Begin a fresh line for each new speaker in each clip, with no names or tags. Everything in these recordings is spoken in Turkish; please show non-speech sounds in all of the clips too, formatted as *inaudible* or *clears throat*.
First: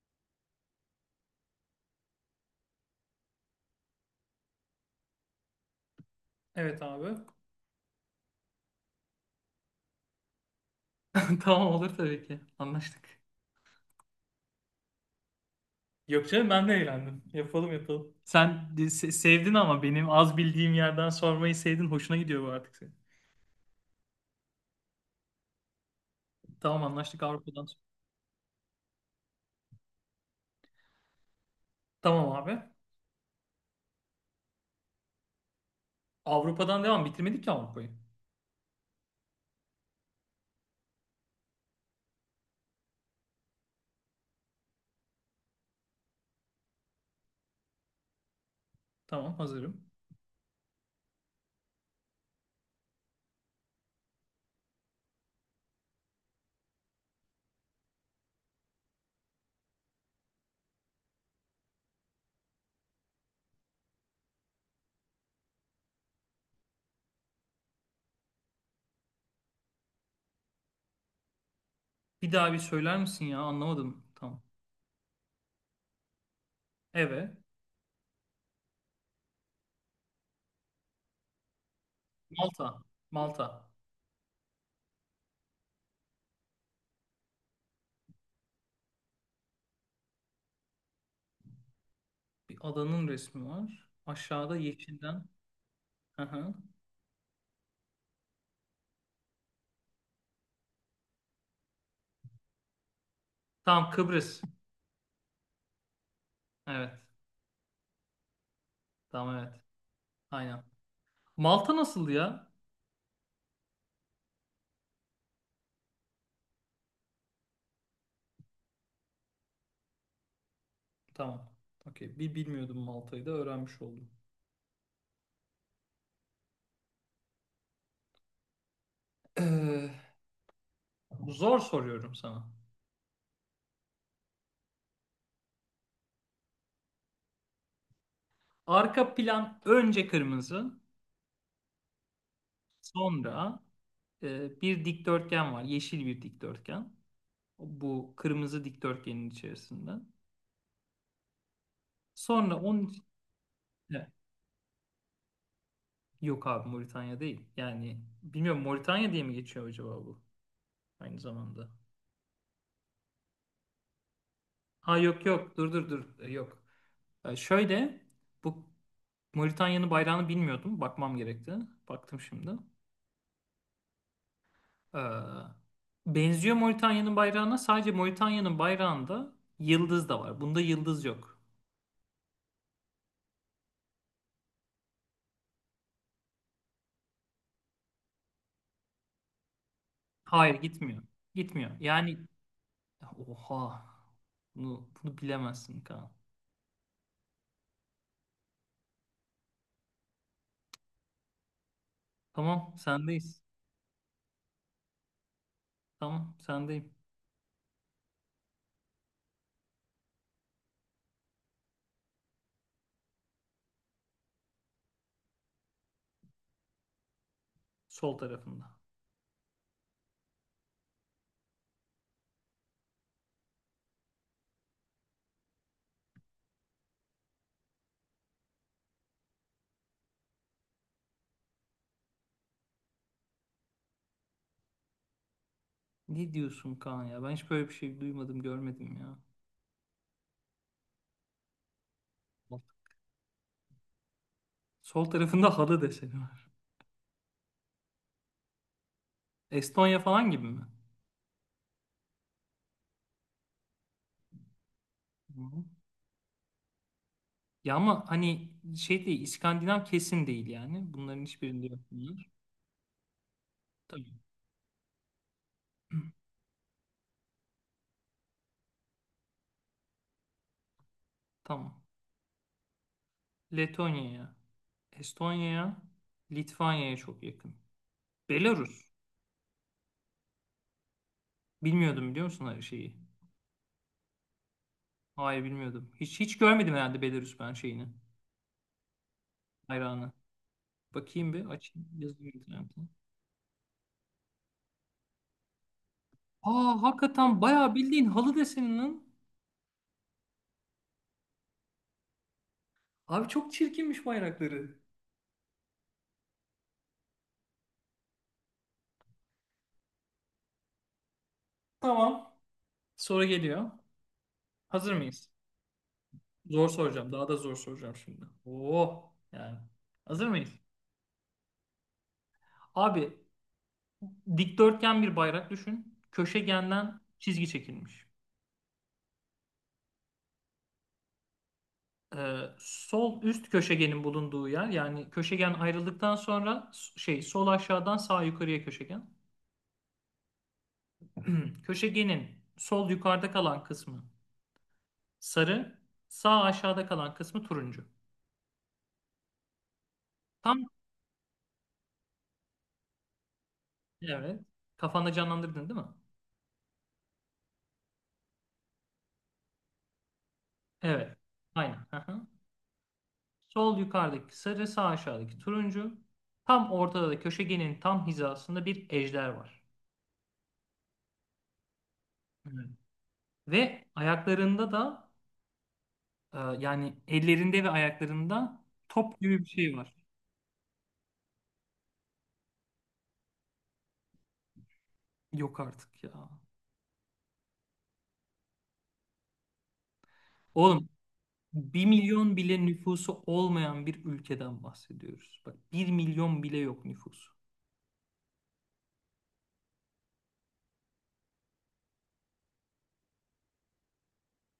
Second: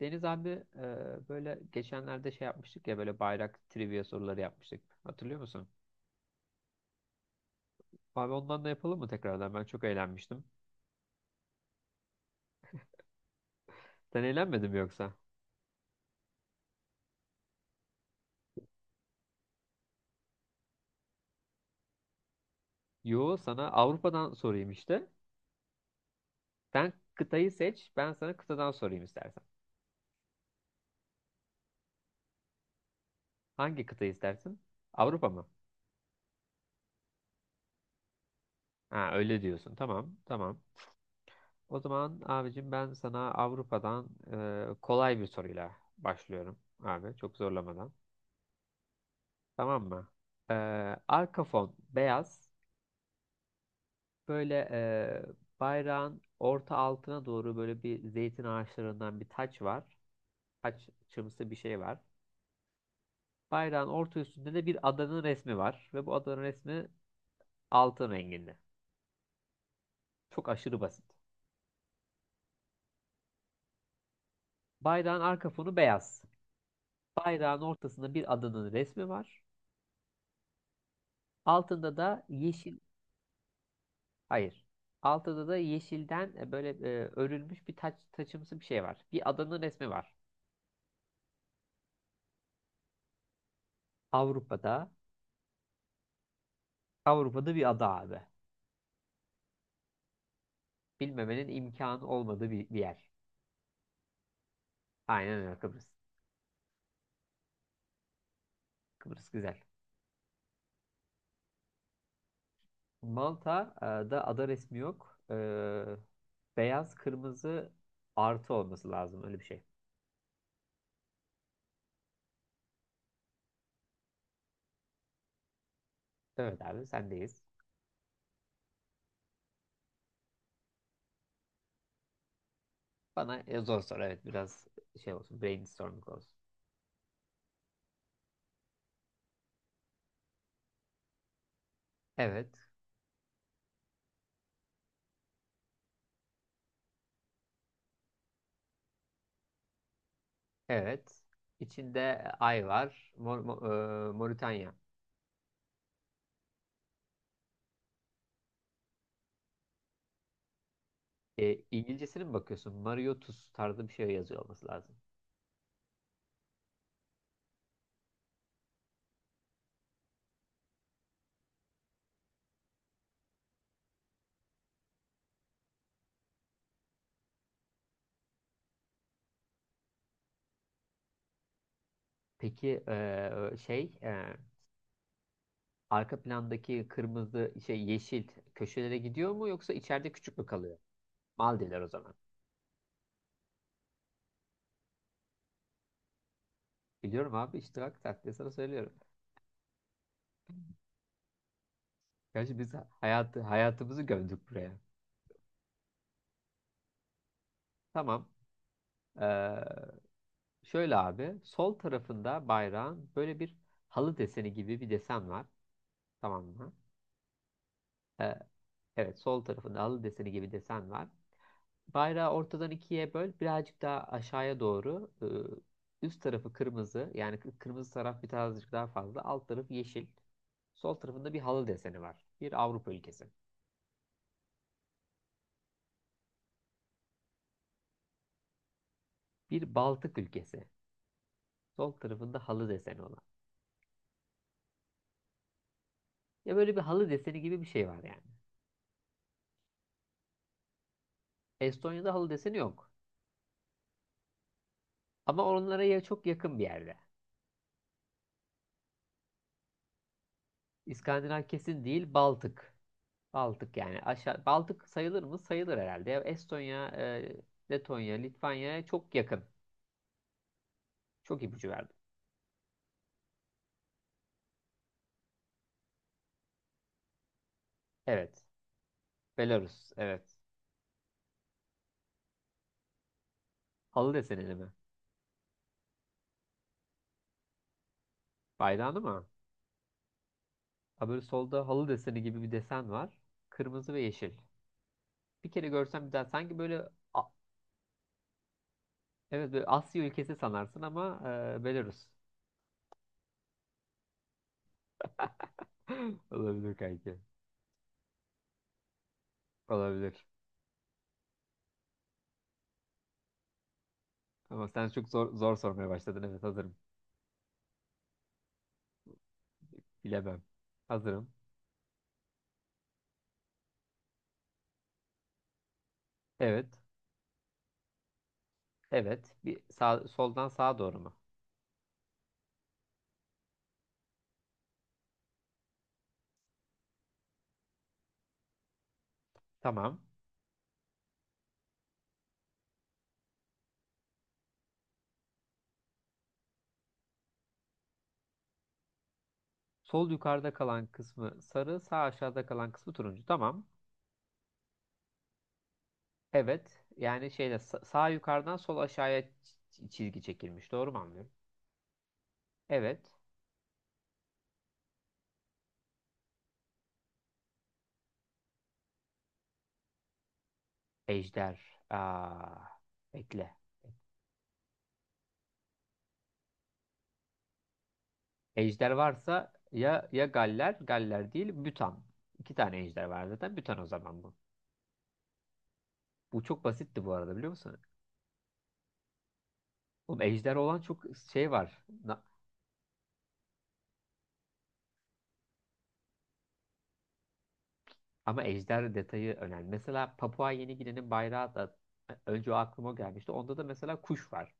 Deniz abi, böyle geçenlerde şey yapmıştık ya, böyle bayrak trivia soruları yapmıştık. Hatırlıyor musun?
Evet abi.
Abi ondan da yapalım mı tekrardan? Ben çok eğlenmiştim.
*laughs* Tamam, olur tabii ki. Anlaştık.
Sen eğlenmedin mi yoksa?
Yok canım, ben de eğlendim. Yapalım yapalım. Sevdin ama benim az bildiğim yerden sormayı sevdin. Hoşuna gidiyor bu artık senin.
Yo, sana Avrupa'dan sorayım işte.
Tamam,
Sen
anlaştık
kıtayı
Avrupa'dan. Sonra.
seç, ben sana kıtadan sorayım istersen.
Tamam abi.
Hangi kıtayı istersin? Avrupa mı?
Avrupa'dan devam. Bitirmedik ki Avrupa'yı.
Ha, öyle diyorsun. Tamam, tamam. O zaman abicim ben sana Avrupa'dan kolay bir soruyla başlıyorum abi, çok zorlamadan.
Tamam,
Tamam
hazırım.
mı? Ee, arka fon beyaz. Böyle bayrağın orta altına doğru böyle bir zeytin ağaçlarından bir taç var. Taç çımsı bir şey var. Bayrağın orta üstünde de bir adanın resmi var. Ve bu adanın resmi altın renginde. Çok aşırı basit.
Bir daha bir söyler misin ya? Anlamadım. Tamam.
Bayrağın arka fonu beyaz.
Evet.
Bayrağın ortasında bir adanın resmi var. Altında da
Malta.
yeşil,
Malta.
hayır. Altında da yeşilden böyle örülmüş bir taç, taçımsı bir şey var. Bir adanın resmi var.
Bir adanın resmi var. Aşağıda
Avrupa'da,
yeşilden. Hı hı.
Avrupa'da bir ada abi, bilmemenin imkanı olmadığı bir yer.
Tamam, Kıbrıs.
Aynen öyle, Kıbrıs.
Evet.
Kıbrıs
Tamam,
güzel.
evet. Aynen. Malta nasıldı ya?
Malta'da ada resmi yok. Beyaz kırmızı artı olması lazım öyle bir şey.
Tamam. Okey. Bir bilmiyordum, Malta'yı da öğrenmiş oldum.
Evet abi, sendeyiz.
Ee, Zor soruyorum sana.
Bana zor soru, evet, biraz şey olsun, brainstorming olsun.
Arka plan önce kırmızı,
Evet,
sonra bir dikdörtgen var. Yeşil bir dikdörtgen. Bu kırmızı dikdörtgenin içerisinde.
evet. İçinde
Sonra
ay
onun iç-
var. Mor,
Ne?
Moritanya.
Yok abi, Moritanya değil. Yani bilmiyorum, Moritanya diye mi geçiyor acaba bu aynı
E,
zamanda?
İngilizcesine mi bakıyorsun? Mario Tus tarzı bir şey yazıyor olması lazım.
Ha yok yok, dur dur dur yok. Şöyle, bu Moritanya'nın bayrağını bilmiyordum. Bakmam gerekti. Baktım şimdi. Ee, benziyor Moritanya'nın bayrağına. Sadece Moritanya'nın bayrağında yıldız da var. Bunda yıldız yok.
Peki arka plandaki kırmızı şey yeşil köşelere gidiyor mu, yoksa içeride küçük mü
Hayır,
kalıyor?
gitmiyor. Gitmiyor.
Maldivler o zaman.
Yani oha. Bunu bilemezsin Kaan.
Biliyorum abi işte, bak, taktiği sana söylüyorum. Gerçi biz
Tamam,
hayatı,
sendeyiz.
hayatımızı gömdük buraya.
Tamam, sendeyim.
Tamam. Ee, şöyle abi, sol tarafında bayrağın böyle bir halı deseni gibi bir desen var. Tamam mı?
Sol
Ee,
tarafında.
evet, sol tarafında halı deseni gibi desen var. Bayrağı ortadan ikiye böl, birazcık daha aşağıya doğru. Üst tarafı kırmızı, yani kırmızı taraf birazcık daha fazla. Alt tarafı yeşil. Sol tarafında bir halı deseni var. Bir Avrupa ülkesi.
Ne diyorsun Kaan ya? Ben hiç böyle bir şey duymadım, görmedim ya.
Bir Baltık ülkesi. Sol tarafında halı deseni olan.
Sol tarafında halı deseni var.
Ya böyle bir halı deseni gibi bir şey var yani.
Estonya falan gibi mi?
Estonya'da halı deseni yok. Ama
Hı.
onlara ya çok yakın bir yerde.
Ya ama hani şey değil, İskandinav kesin değil yani. Bunların
İskandinav
hiçbirinde yok
kesin değil,
bunlar.
Baltık. Baltık, yani
Tabii.
aşağı Baltık sayılır mı? Sayılır herhalde. Ya Estonya, Letonya, Litvanya'ya çok yakın. Çok ipucu
Tamam.
verdim.
Letonya'ya, Estonya'ya, Litvanya'ya çok yakın.
Evet.
Belarus.
Belarus. Evet.
Bilmiyordum, biliyor musun her şeyi?
Halı desenili mi?
Hayır bilmiyordum. Hiç hiç görmedim herhalde Belarus ben şeyini.
Bayrağını mı?
Bayrağını.
Ha, böyle
Bakayım bir
solda halı
açayım.
deseni
Yazıyor
gibi bir
internette.
desen var. Kırmızı ve yeşil. Bir kere görsem bir daha sanki
Aa,
böyle. A-
hakikaten bayağı bildiğin halı deseninin.
evet, böyle Asya ülkesi sanarsın ama Belarus.
Abi, çok çirkinmiş bayrakları.
*laughs* Olabilir kanki. Olabilir.
Tamam. Soru geliyor.
Ama sen
Hazır
çok
mıyız?
zor sormaya başladın. Evet,
Zor
hazırım.
soracağım. Daha da zor soracağım şimdi. Oo yani. Hazır
Bilemem.
mıyız?
Hazırım.
Abi, dikdörtgen bir bayrak düşün.
Evet.
Köşegenden çizgi çekilmiş.
Evet. Bir sağ, soldan sağa doğru mu?
Sol üst köşegenin bulunduğu yer, yani köşegen ayrıldıktan sonra şey, sol aşağıdan sağ yukarıya köşegen.
Tamam.
*clears throat* Köşegenin sol yukarıda kalan kısmı sarı, sağ aşağıda kalan kısmı turuncu.
Sol yukarıda
Tam,
kalan kısmı sarı, sağ aşağıda kalan kısmı turuncu. Tamam.
evet. Kafanda canlandırdın değil mi?
Evet. Yani şeyde sağ yukarıdan sol aşağıya çizgi çekilmiş. Doğru mu
Evet.
anlıyorum?
Aynen. Aha.
Evet.
Sol yukarıdaki sarı, sağ aşağıdaki turuncu. Tam ortada da köşegenin tam hizasında bir ejder var.
Ejder. Aa,
Evet.
bekle.
Ve ayaklarında da yani ellerinde ve ayaklarında
Ejder
top gibi bir
varsa
şey var.
ya ya Galler, Galler değil, Bütan. İki tane ejder var zaten. Bütan o zaman bu.
Yok artık ya.
Bu çok basitti bu arada, biliyor musun? Oğlum ejder olan
Oğlum,
çok şey var.
bir
Na-
milyon bile nüfusu olmayan bir ülkeden bahsediyoruz. Bak, 1 milyon bile yok nüfusu.
Ama ejder detayı önemli. Mesela Papua Yeni Gine'nin bayrağı da önce o aklıma gelmişti. Onda da mesela kuş var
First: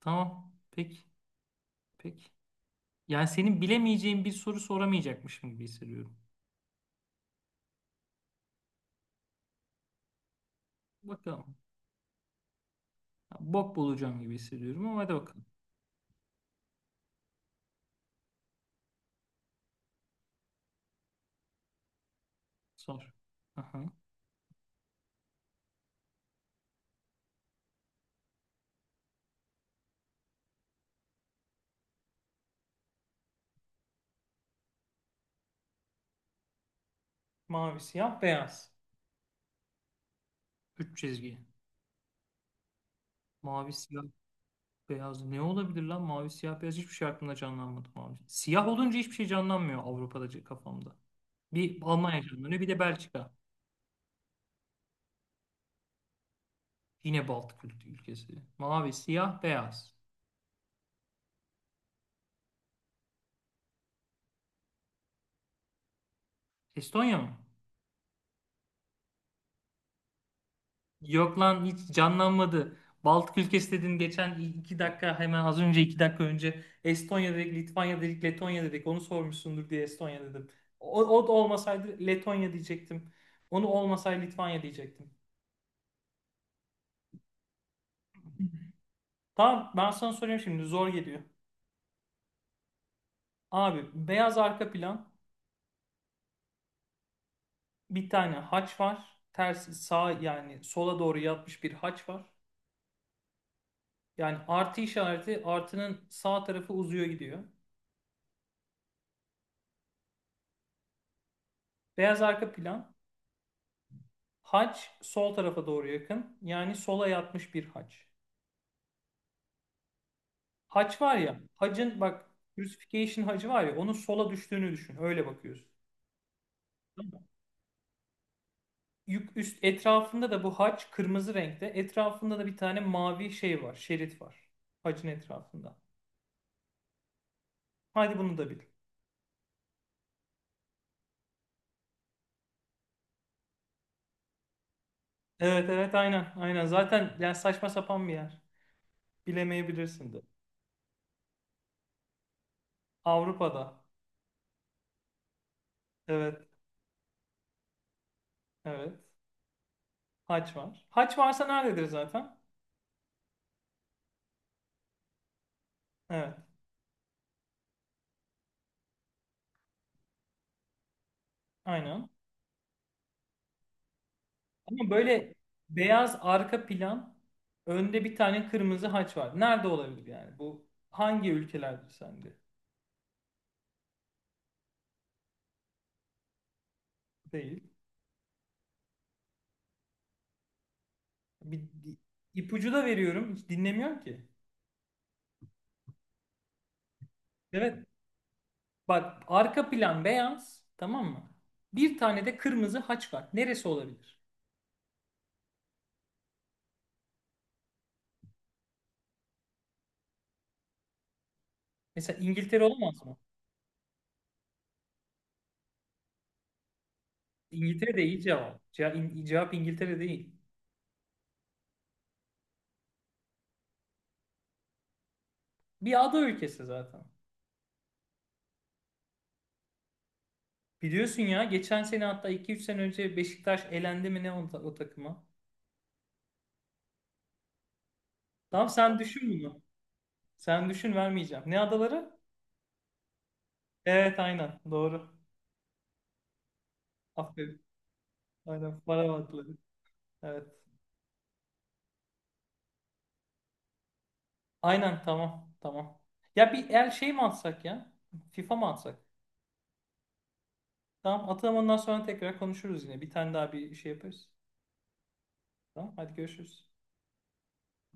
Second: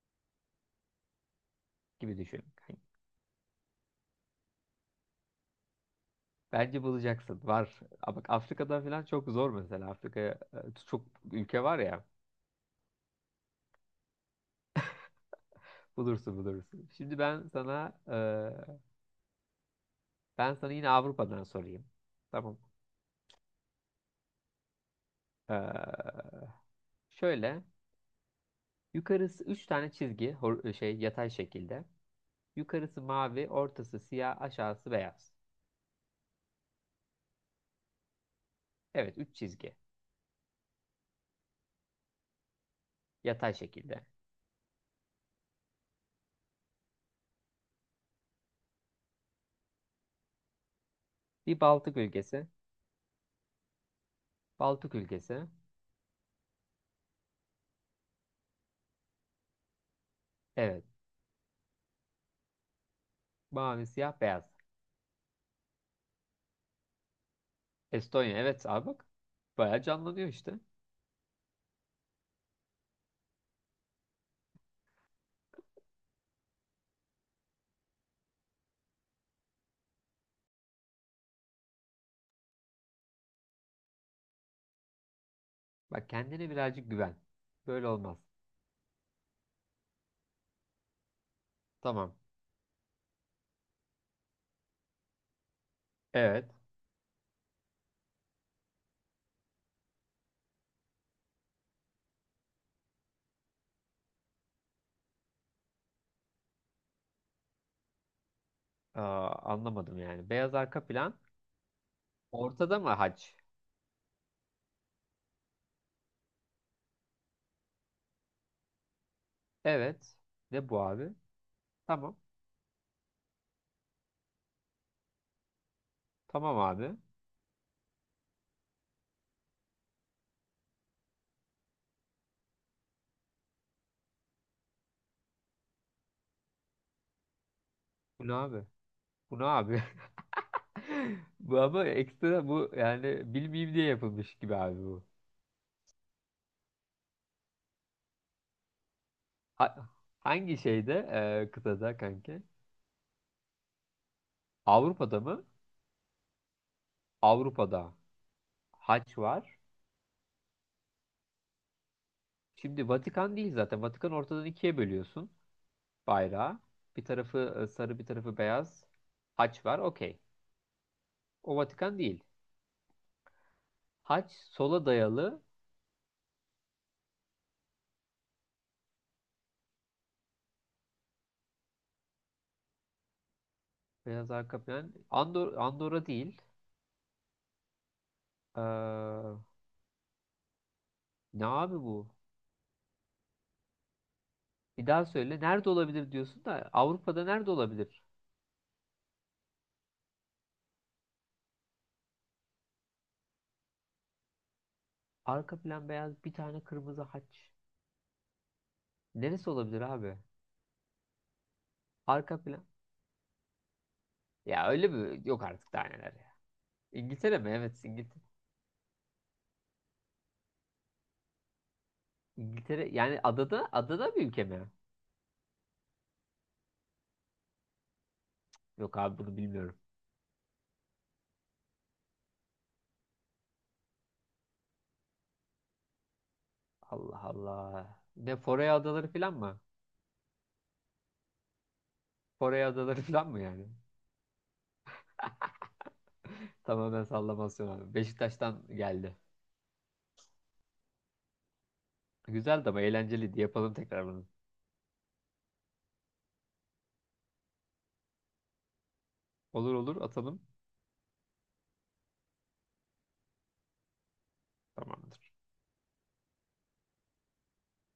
Tamam. Peki.
gibi
Peki.
düşün. Hani
Yani senin bilemeyeceğin bir soru soramayacakmışım gibi hissediyorum.
bence bulacaksın. Var. Ama bak, Afrika'dan falan çok zor mesela. Afrika'ya çok
Bakalım.
ülke var ya.
Ya, bok bulacağım gibi hissediyorum ama hadi bakalım.
Bulursun, bulursun. Şimdi ben sana ben sana yine Avrupa'dan sorayım. Tamam.
Sor. Aha.
E, şöyle yukarısı 3 tane çizgi, şey, yatay şekilde. Yukarısı mavi, ortası siyah, aşağısı beyaz.
Mavi, siyah, beyaz.
Evet, 3 çizgi
Üç çizgi.
yatay
Mavi, siyah.
şekilde.
Beyaz ne olabilir lan? Mavi, siyah, beyaz, hiçbir şey aklımda canlanmadı. Mavi, siyah olunca hiçbir şey canlanmıyor Avrupa'da kafamda.
Bir
Bir
Baltık
Almanya
ülkesi.
canlanıyor, bir de Belçika.
Baltık ülkesi.
Yine Baltık ülkesi. Mavi, siyah, beyaz.
Evet. Mavi, siyah, beyaz.
Estonya mı?
Estonya. Evet abi, bak. Bayağı canlanıyor işte.
Yok lan, hiç canlanmadı. Baltık ülkesi dedin geçen 2 dakika, hemen az önce 2 dakika önce Estonya dedik, Litvanya dedik, Letonya dedik. Onu sormuşsundur diye Estonya dedim. O, o da olmasaydı Letonya diyecektim. Onu olmasaydı Litvanya diyecektim.
Bak, kendine birazcık güven. Böyle olmaz.
Tamam, ben sana soruyorum şimdi zor geliyor.
Tamam.
Abi, beyaz arka plan,
Evet.
bir tane haç var. Ters sağ, yani sola doğru yatmış bir haç var. Yani artı işareti, artının sağ tarafı uzuyor gidiyor.
Aa, anlamadım yani. Beyaz arka plan.
Beyaz arka
Ortada mı
plan,
haç?
haç sol tarafa doğru yakın. Yani sola yatmış bir haç.
Evet. Ne bu
Haç
abi?
var ya, hacın
Tamam.
bak, crucifixion hacı var ya, onun sola düştüğünü düşün. Öyle bakıyorsun.
Tamam abi.
Tamam mı? Yük üst etrafında da bu haç kırmızı renkte. Etrafında da bir tane mavi şey var. Şerit var. Hacın etrafında. Hadi
Bu ne
bunu da bil.
abi? Bu ne abi? *laughs* Bu ama ekstra bu, yani bilmeyeyim diye yapılmış gibi abi bu.
Evet evet, aynen aynen zaten. Yani saçma sapan bir yer,
Ha-
bilemeyebilirsin de.
Hangi şeyde, kıtada kanki?
Avrupa'da,
Avrupa'da mı?
evet
Avrupa'da
evet,
haç var.
haç var. Haç varsa nerededir zaten?
Şimdi Vatikan değil zaten. Vatikan ortadan ikiye bölüyorsun
Evet,
bayrağı. Bir tarafı sarı, bir tarafı beyaz. Haç var, okey. O Vatikan
aynen,
değil. Haç sola
ama böyle
dayalı,
beyaz arka plan, önde bir tane kırmızı haç var. Nerede olabilir yani bu, hangi ülkelerdir sende?
beyaz arka plan. Andorra değil.
Değil.
Ee, ne
bir,
abi
bir
bu?
ipucu da veriyorum, hiç dinlemiyor ki.
Bir daha söyle. Nerede olabilir diyorsun da Avrupa'da nerede
Evet,
olabilir?
bak, arka plan beyaz, tamam mı? Bir tane de kırmızı haç var, neresi olabilir?
Arka plan beyaz, bir tane kırmızı haç. Neresi olabilir abi?
Mesela
Arka
İngiltere
plan.
olamaz mı?
Ya öyle mi? Yok artık, daha neler ya. İngiltere mi? Evet,
İngiltere'de iyi
İngiltere.
cevap. Cevap İngiltere değil.
İngiltere yani adada bir ülke mi?
Bir ada ülkesi zaten.
Yok abi, bunu bilmiyorum.
Biliyorsun ya, geçen sene, hatta iki üç sene önce Beşiktaş elendi mi ne o, o takıma.
Allah Allah. Ne,
Tamam,
Foray
sen
Adaları
düşün
falan mı?
bunu. Sen düşün, vermeyeceğim. Ne adaları?
Foray Adaları *laughs* falan mı yani? *laughs*
Evet, aynen doğru.
Tamamen
Aferin.
sallamasyon abi. Beşiktaş'tan
Aynen, para
geldi.
adaları. Evet.
Güzeldi, ama eğlenceliydi. Yapalım tekrar bunu.
Aynen, tamam tamam. Ya bir el şey mi atsak ya? FIFA mı atsak?
Olur olur, atalım.
Tamam, atalım, ondan sonra tekrar konuşuruz yine. Bir tane daha bir şey yaparız.
Tamamdır.
Tamam, hadi görüşürüz.